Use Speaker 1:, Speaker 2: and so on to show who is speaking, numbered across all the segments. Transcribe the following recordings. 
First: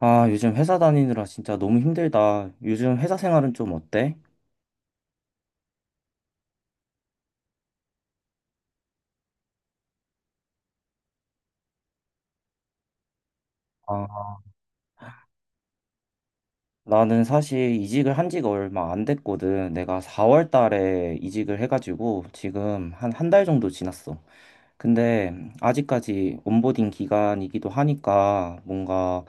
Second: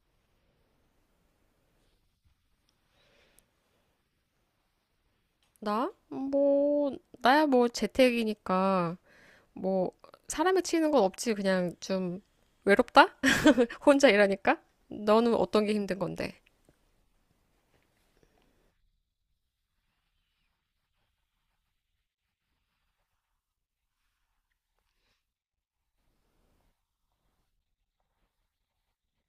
Speaker 1: 아, 요즘 회사 다니느라 진짜 너무 힘들다. 요즘 회사 생활은 좀 어때?
Speaker 2: 나? 뭐, 나야 뭐 재택이니까, 뭐, 사람에 치이는 건 없지. 그냥 좀 외롭다? 혼자
Speaker 1: 아,
Speaker 2: 일하니까? 너는 어떤 게 힘든 건데?
Speaker 1: 나는 사실 이직을 한 지가 얼마 안 됐거든. 내가 4월 달에 이직을 해가지고 지금 한 한 달 정도 지났어. 근데 아직까지 온보딩 기간이기도 하니까 뭔가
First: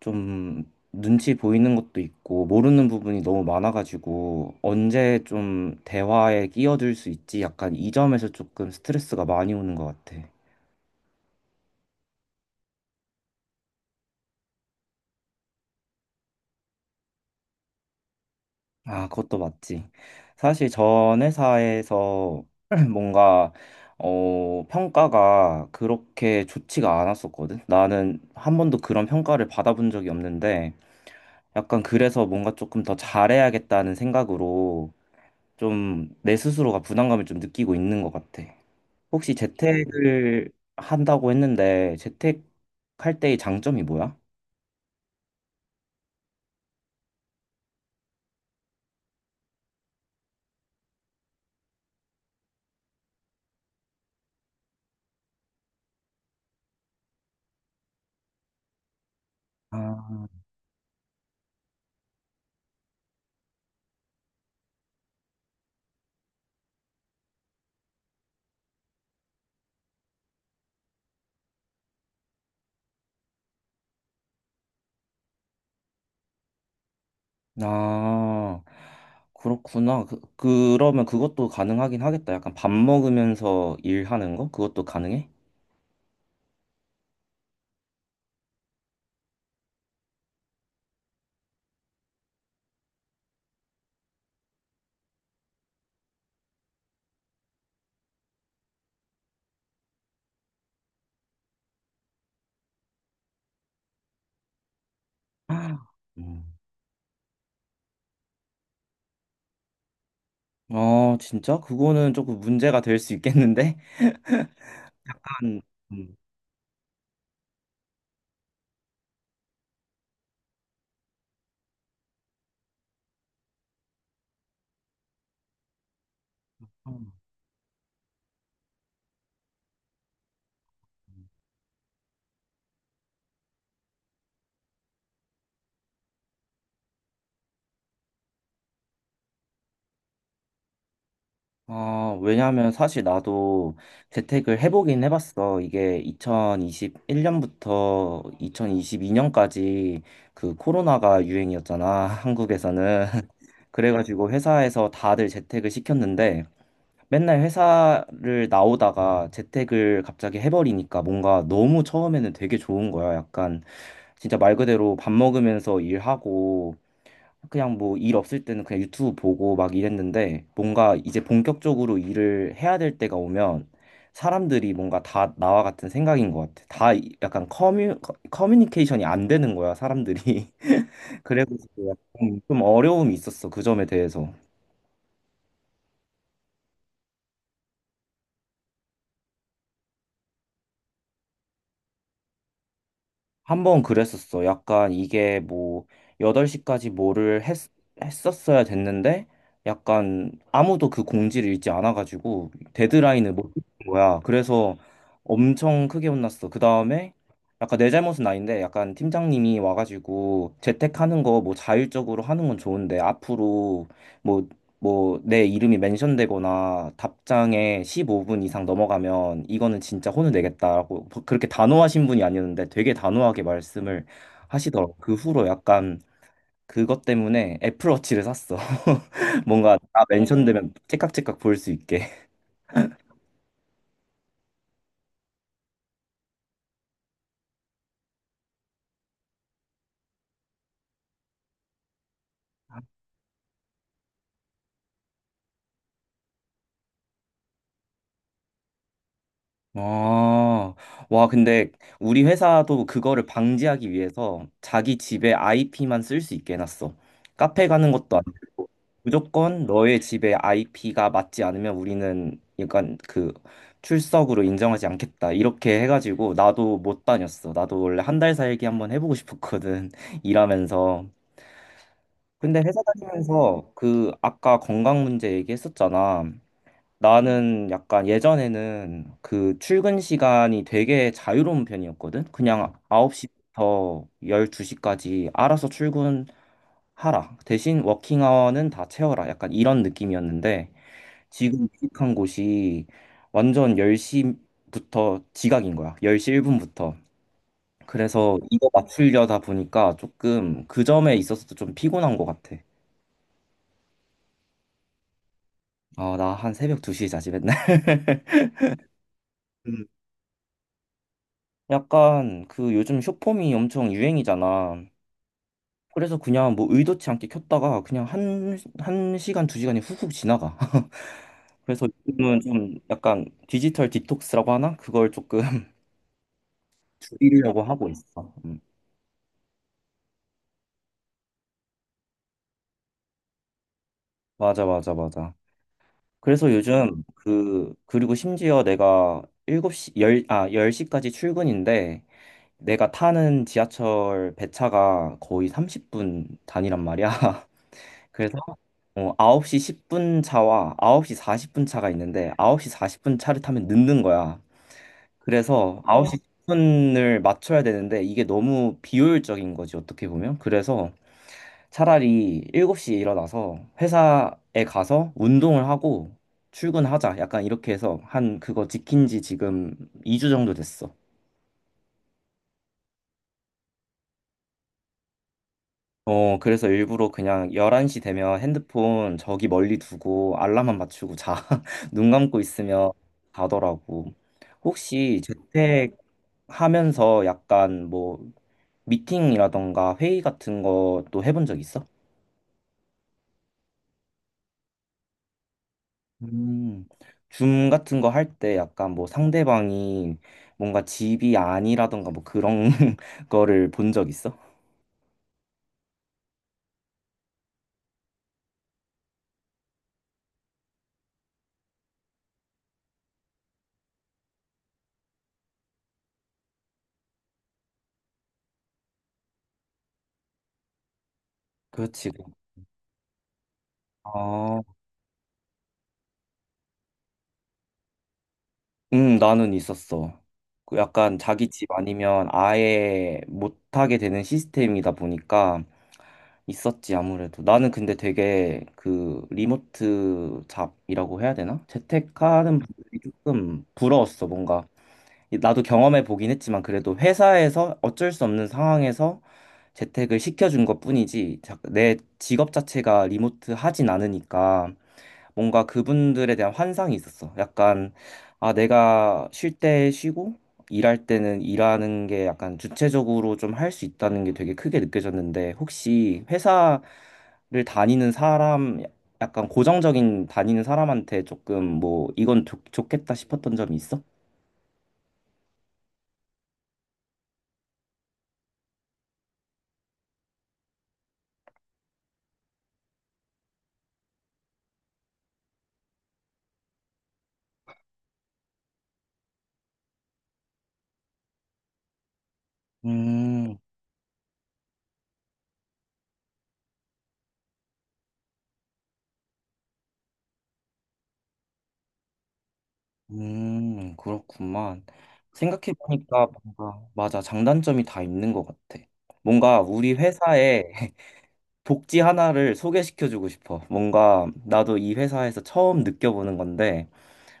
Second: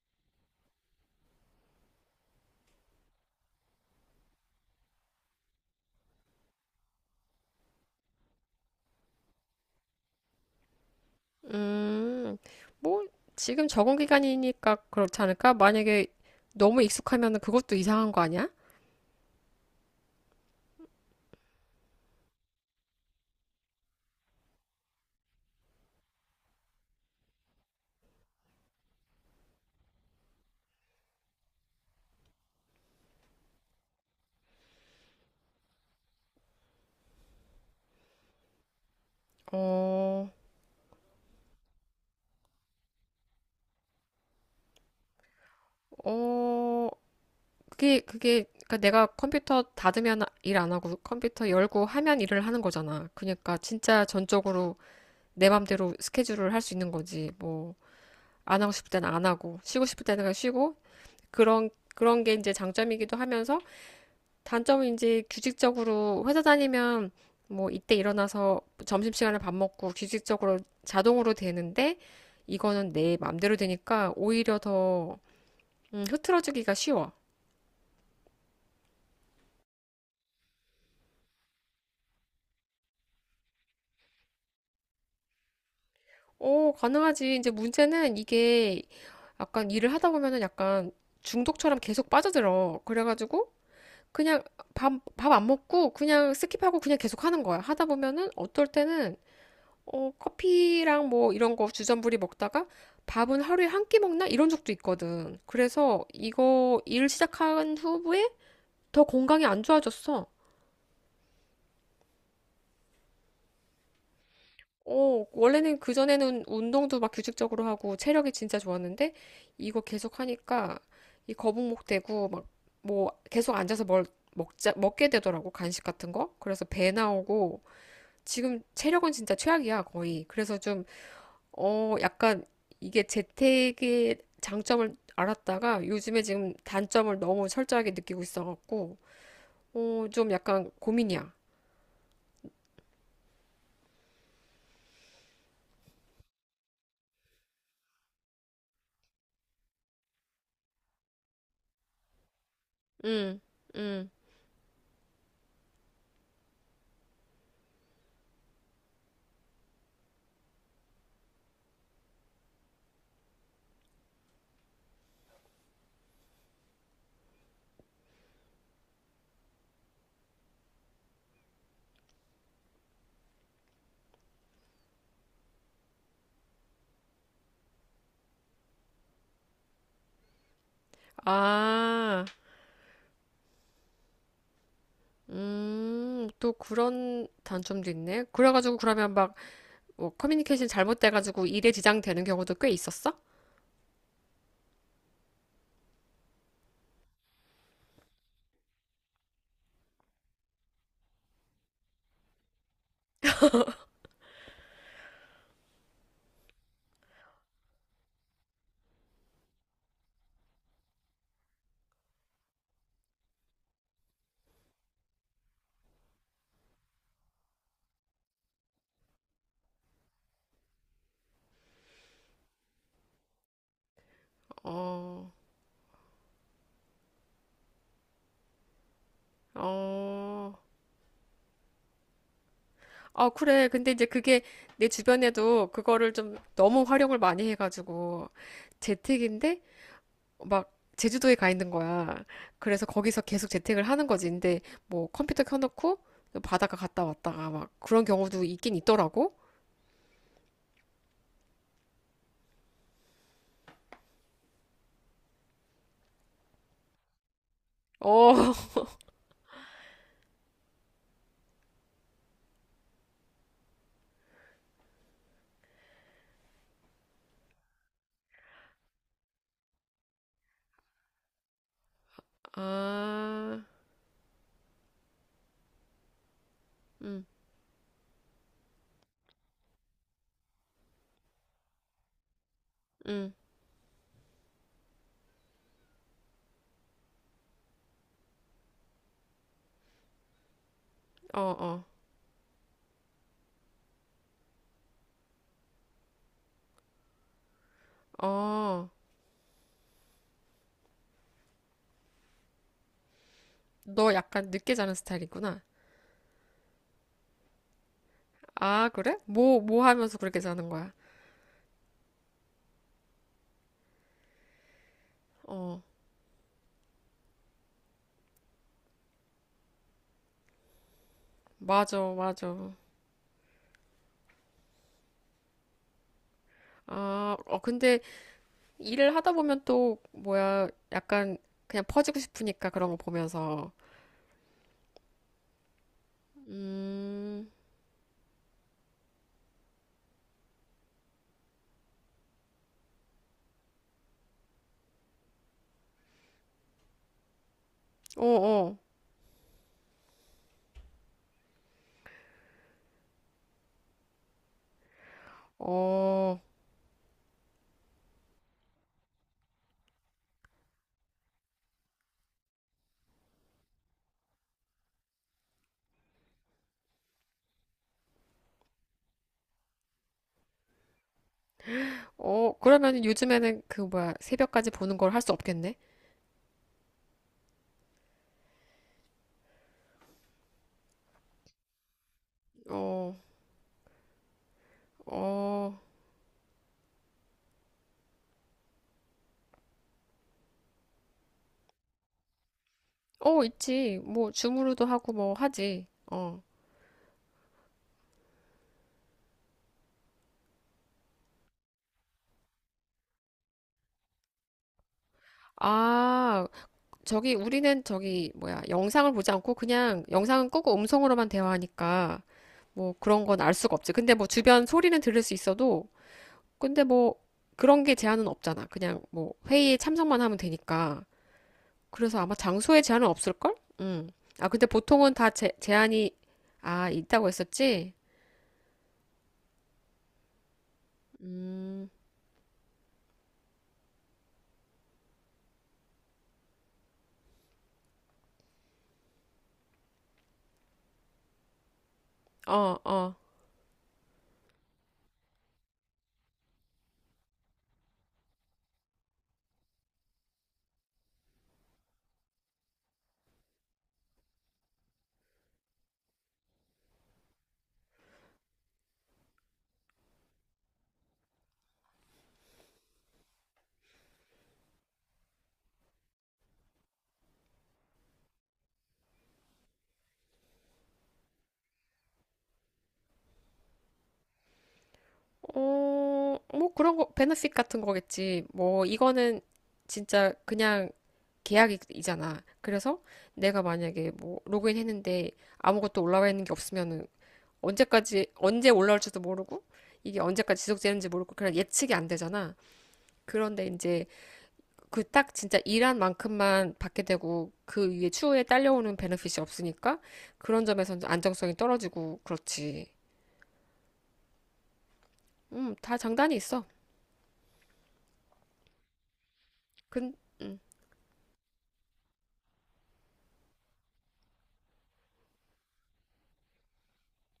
Speaker 1: 좀 눈치 보이는 것도 있고 모르는 부분이 너무 많아가지고 언제 좀 대화에 끼어들 수 있지? 약간 이 점에서 조금 스트레스가 많이 오는 것 같아.
Speaker 2: 음, 뭐, 지금 적응 기간이니까 그렇지 않을까? 만약에 너무 익숙하면 그것도 이상한 거 아니야?
Speaker 1: 아, 그것도 맞지. 사실 전 회사에서 뭔가 평가가 그렇게 좋지가 않았었거든. 나는 한 번도 그런 평가를 받아본 적이 없는데 약간 그래서 뭔가 조금 더 잘해야겠다는 생각으로 좀 내 스스로가 부담감을 좀 느끼고 있는 것 같아. 혹시
Speaker 2: 어,
Speaker 1: 재택을 한다고 했는데 재택할 때의 장점이 뭐야?
Speaker 2: 어, 그게, 그러니까 내가 컴퓨터 닫으면 일 안 하고 컴퓨터 열고 하면 일을 하는 거잖아. 그러니까 진짜 전적으로 내 맘대로 스케줄을 할 수 있는 거지. 뭐, 안 하고 싶을 때는 안 하고, 쉬고 싶을 때는 그냥 쉬고, 그런, 그런 게 이제 장점이기도 하면서, 단점은 이제 규칙적으로 회사 다니면, 뭐, 이때 일어나서 점심시간에 밥 먹고 규칙적으로 자동으로 되는데, 이거는 내 맘대로 되니까 오히려 더, 흐트러지기가 쉬워.
Speaker 1: 아, 그렇구나. 그러면 그것도 가능하긴 하겠다. 약간 밥 먹으면서 일하는 거? 그것도 가능해?
Speaker 2: 오, 가능하지. 이제 문제는 이게 약간 일을 하다 보면은 약간 중독처럼 계속 빠져들어. 그래가지고, 그냥 밥, 밥 안 먹고 그냥 스킵하고 그냥 계속 하는 거야. 하다 보면은 어떨 때는 어, 커피랑 뭐 이런 거 주전부리 먹다가 밥은 하루에 한 끼 먹나? 이런 적도 있거든.
Speaker 1: 아,
Speaker 2: 그래서
Speaker 1: 음.
Speaker 2: 이거 일 시작한 후에 더 건강이 안 좋아졌어.
Speaker 1: 아, 진짜? 그거는 조금 문제가 될 수 있겠는데?
Speaker 2: 어,
Speaker 1: 한,
Speaker 2: 원래는
Speaker 1: 음.
Speaker 2: 그전에는 운동도 막 규칙적으로 하고 체력이 진짜 좋았는데 이거 계속 하니까 이 거북목 되고 막 뭐 계속 앉아서 뭘 먹자, 먹게 되더라고. 간식 같은 거. 그래서 배 나오고 지금 체력은 진짜 최악이야, 거의. 그래서 좀, 어, 약간 이게 재택의 장점을 알았다가 요즘에 지금 단점을 너무 철저하게 느끼고 있어갖고, 어, 좀 약간 고민이야.
Speaker 1: 아, 왜냐면 사실 나도 재택을 해보긴 해봤어. 이게 2021년부터 2022년까지 그 코로나가 유행이었잖아. 한국에서는.
Speaker 2: 응, 응.
Speaker 1: 그래가지고 회사에서 다들 재택을 시켰는데, 맨날 회사를 나오다가 재택을 갑자기 해버리니까 뭔가 너무 처음에는 되게 좋은 거야. 약간 진짜 말 그대로 밥 먹으면서 일하고 그냥 뭐 일 없을 때는 그냥 유튜브 보고 막 이랬는데 뭔가 이제 본격적으로 일을 해야 될 때가 오면 사람들이 뭔가 다 나와 같은 생각인 것 같아. 다 약간 커뮤니케이션이 안 되는 거야, 사람들이. 그래가지고
Speaker 2: 아,
Speaker 1: 약간 좀 어려움이 있었어, 그 점에 대해서.
Speaker 2: 또 그런 단점도 있네. 그래가지고 그러면 막, 뭐 커뮤니케이션 잘못돼가지고 일에 지장되는 경우도 꽤 있었어?
Speaker 1: 한 번 그랬었어. 약간 이게 뭐 8시까지 뭐를 했었어야 됐는데 약간 아무도 그 공지를 읽지 않아가지고 데드라인을 못은 거야. 그래서 엄청 크게 혼났어. 그 다음에 약간 내 잘못은 아닌데 약간 팀장님이 와가지고 재택하는 거 뭐 자율적으로 하는 건 좋은데 앞으로 뭐 뭐 내 이름이 멘션되거나 답장에 15분 이상 넘어가면 이거는 진짜 혼을 내겠다라고 그렇게 단호하신 분이 아니었는데 되게 단호하게 말씀을 하시더라고. 그
Speaker 2: 어,
Speaker 1: 후로 약간 그것 때문에 애플워치를 샀어. 뭔가 다
Speaker 2: 어.
Speaker 1: 멘션되면 째깍째깍 보일 수 있게.
Speaker 2: 아, 그래. 근데 이제 그게 내 주변에도 그거를 좀 너무 활용을 많이 해가지고 재택인데 막 제주도에 가 있는 거야. 그래서 거기서 계속 재택을 하는 거지. 근데 뭐 컴퓨터 켜놓고 바닷가 갔다 왔다가 막 그런 경우도 있긴 있더라고.
Speaker 1: 아, 와, 근데 우리 회사도 그거를 방지하기 위해서 자기 집에 IP만 쓸 수 있게 해놨어. 카페 가는 것도 안
Speaker 2: 어,
Speaker 1: 되고, 무조건 너의 집에 IP가 맞지 않으면 우리는 약간 그 출석으로 인정하지 않겠다. 이렇게 해가지고 나도 못 다녔어. 나도 원래 한 달 살기 한번 해보고 싶었거든. 일하면서. 근데 회사
Speaker 2: 아,
Speaker 1: 다니면서 그 아까 건강 문제 얘기했었잖아.
Speaker 2: 응
Speaker 1: 나는 약간 예전에는 그 출근 시간이 되게 자유로운 편이었거든. 그냥
Speaker 2: 응
Speaker 1: 9시부터 12시까지 알아서 출근하라. 대신 워킹 아워는 다 채워라. 약간 이런 느낌이었는데
Speaker 2: 어,
Speaker 1: 지금
Speaker 2: 어,
Speaker 1: 이직한 곳이 완전 10시부터 지각인 거야. 10시 1분부터. 그래서 이거
Speaker 2: 어.
Speaker 1: 맞추려다 보니까 조금 그 점에 있어서도 좀 피곤한 것 같아.
Speaker 2: 너 약간 늦게 자는 스타일이구나.
Speaker 1: 아, 나 한 새벽 2시에 자지 맨날.
Speaker 2: 아, 그래? 뭐, 뭐 하면서 그렇게 자는 거야?
Speaker 1: 약간 그 요즘 쇼폼이 엄청 유행이잖아.
Speaker 2: 어,
Speaker 1: 그래서 그냥 뭐 의도치 않게 켰다가 그냥 한, 한 시간, 두 시간이 훅훅 지나가. 그래서
Speaker 2: 맞아,
Speaker 1: 요즘은
Speaker 2: 맞아.
Speaker 1: 좀 약간 디지털 디톡스라고 하나? 그걸 조금
Speaker 2: 아, 어,
Speaker 1: 줄이려고 하고
Speaker 2: 근데
Speaker 1: 있어. 음.
Speaker 2: 일을 하다 보면 또 뭐야 약간 그냥 퍼지고 싶으니까 그런 거 보면서
Speaker 1: 맞아, 맞아, 맞아. 그래서 요즘
Speaker 2: 음,
Speaker 1: 그리고 심지어 내가 일곱 시 10, 아, 열 시까지 출근인데 내가 타는 지하철 배차가 거의 30분 단위란 말이야.
Speaker 2: 어,
Speaker 1: 그래서
Speaker 2: 어,
Speaker 1: 9시 10분 차와 9시 40분 차가 있는데 9시 40분 차를 타면 늦는 거야. 그래서 9시
Speaker 2: 어,
Speaker 1: 10분을 맞춰야 되는데 이게 너무 비효율적인 거지, 어떻게 보면. 그래서 차라리 7시에 일어나서 회사에 가서 운동을 하고 출근하자. 약간 이렇게 해서 한 그거 지킨 지 지금 2주 정도 됐어.
Speaker 2: 어, 그러면 요즘에는 그 뭐야 새벽까지 보는 걸 할 수 없겠네?
Speaker 1: 그래서 일부러 그냥 11시 되면 핸드폰 저기 멀리 두고 알람만 맞추고 자. 눈 감고 있으면
Speaker 2: 어,
Speaker 1: 자더라고. 혹시
Speaker 2: 어,
Speaker 1: 재택 하면서 약간 뭐 미팅이라던가 회의 같은 것도 해본 적 있어?
Speaker 2: 어, 있지. 뭐 줌으로도 하고 뭐 하지. 어.
Speaker 1: 음, 줌 같은 거 할 때 약간 뭐 상대방이 뭔가 집이 아니라던가 뭐 그런 거를 본 적 있어?
Speaker 2: 아, 저기 우리는 저기 뭐야 영상을 보지 않고 그냥 영상은 끄고 음성으로만 대화하니까 뭐 그런 건 알 수가 없지. 근데 뭐 주변 소리는 들을 수 있어도 근데 뭐 그런 게 제한은 없잖아. 그냥 뭐 회의에 참석만 하면 되니까.
Speaker 1: 그렇지.
Speaker 2: 그래서 아마 장소에 제한은 없을걸? 음. 아,
Speaker 1: 아,
Speaker 2: 근데 보통은 다 제한이 아, 있다고 했었지?
Speaker 1: 나는 있었어. 그 약간 자기 집 아니면 아예 못하게 되는 시스템이다 보니까 있었지, 아무래도. 나는 근데 되게 그 리모트 잡이라고 해야 되나? 재택하는
Speaker 2: 어,
Speaker 1: 분들이
Speaker 2: 어.
Speaker 1: 조금 부러웠어, 뭔가. 나도 경험해 보긴 했지만 그래도 회사에서 어쩔 수 없는 상황에서 재택을 시켜준 것뿐이지 내 직업 자체가 리모트 하진 않으니까 뭔가 그분들에 대한 환상이 있었어. 약간, 아, 내가 쉴 때 쉬고, 일할 때는 일하는 게 약간 주체적으로 좀 할 수 있다는 게 되게 크게 느껴졌는데, 혹시 회사를 다니는 사람, 약간 고정적인 다니는 사람한테 조금 뭐, 이건 좋겠다 싶었던 점이 있어?
Speaker 2: 어, 뭐 그런 거 베네핏 같은 거겠지. 뭐 이거는 진짜 그냥 계약이잖아. 그래서 내가 만약에 뭐 로그인 했는데 아무것도 올라와 있는 게 없으면은 언제까지 언제 올라올지도 모르고 이게 언제까지 지속되는지 모르고 그냥 예측이 안 되잖아.
Speaker 1: 음,
Speaker 2: 그런데 이제 그 딱 진짜 일한 만큼만 받게 되고 그 위에 추후에 딸려오는 베네핏이 없으니까 그런 점에서 안정성이 떨어지고 그렇지.
Speaker 1: 그렇구만.
Speaker 2: 다
Speaker 1: 생각해보니까
Speaker 2: 장단이 있어.
Speaker 1: 뭔가, 맞아, 장단점이 다 있는 것 같아. 뭔가 우리
Speaker 2: 근, 음,
Speaker 1: 회사에 복지 하나를 소개시켜주고 싶어. 뭔가 나도 이 회사에서 처음 느껴보는 건데,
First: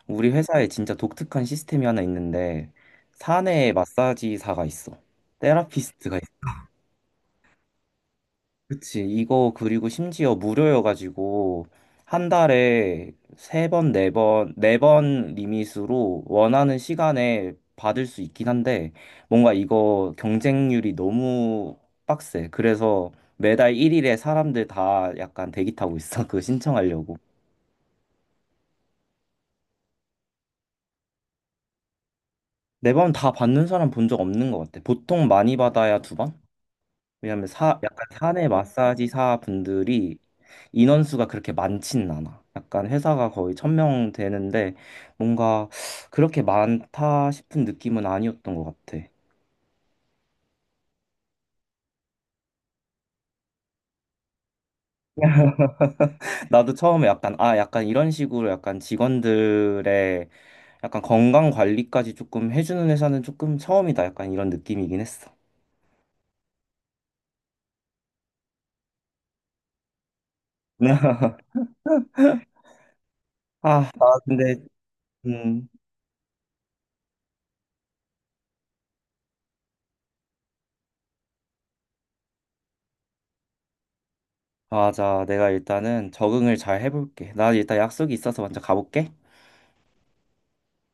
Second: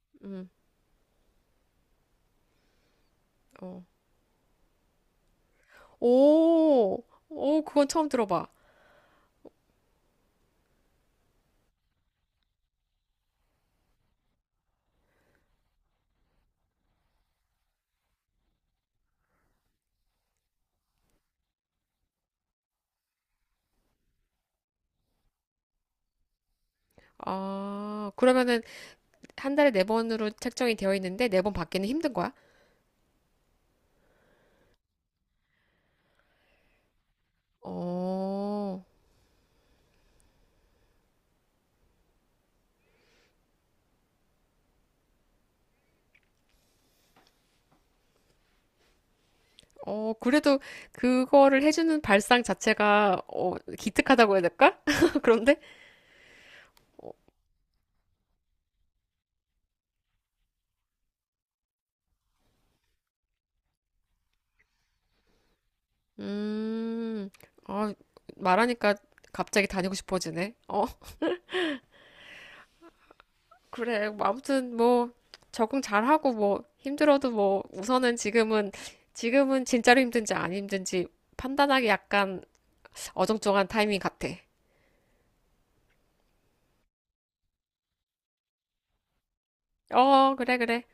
Speaker 1: 우리
Speaker 2: 음,
Speaker 1: 회사에 진짜 독특한 시스템이 하나 있는데, 사내
Speaker 2: 어.
Speaker 1: 마사지사가 있어. 테라피스트가
Speaker 2: 오, 오, 그건 처음 들어봐.
Speaker 1: 그치. 이거 그리고 심지어 무료여가지고 한 달에 3번, 4번 리밋으로 원하는 시간에 받을 수 있긴 한데 뭔가 이거 경쟁률이 너무 빡세. 그래서 매달 1일에 사람들 다 약간 대기 타고 있어. 그거 신청하려고.
Speaker 2: 아, 그러면은 한 달에 네 번으로 책정이 되어 있는데 네 번 받기는 힘든 거야?
Speaker 1: 4번 다 받는 사람 본 적 없는 것 같아. 보통 많이 받아야 2번? 왜냐면 약간 사내
Speaker 2: 어,
Speaker 1: 마사지사 분들이 인원수가 그렇게 많진 않아. 약간 회사가 거의 1,000명 되는데 뭔가 그렇게 많다 싶은 느낌은 아니었던 것 같아.
Speaker 2: 어, 그래도 그거를 해주는 발상 자체가 어, 기특하다고 해야 될까? 그런데?
Speaker 1: 나도 처음에 약간 아 약간 이런 식으로 약간 직원들의 약간 건강 관리까지 조금 해주는 회사는 조금 처음이다. 약간 이런 느낌이긴 했어.
Speaker 2: 음, 아, 말하니까 갑자기 다니고 싶어지네. 어,
Speaker 1: 아,
Speaker 2: 그래.
Speaker 1: 나
Speaker 2: 뭐
Speaker 1: 근데
Speaker 2: 아무튼 뭐
Speaker 1: 음
Speaker 2: 적응 잘하고 뭐 힘들어도 뭐 우선은 지금은 진짜로 힘든지 안 힘든지 판단하기 약간 어정쩡한 타이밍 같아.
Speaker 1: 맞아. 내가 일단은 적응을 잘 해볼게. 나 일단 약속이 있어서 먼저 가볼게.
Speaker 2: 어, 그래, 그래.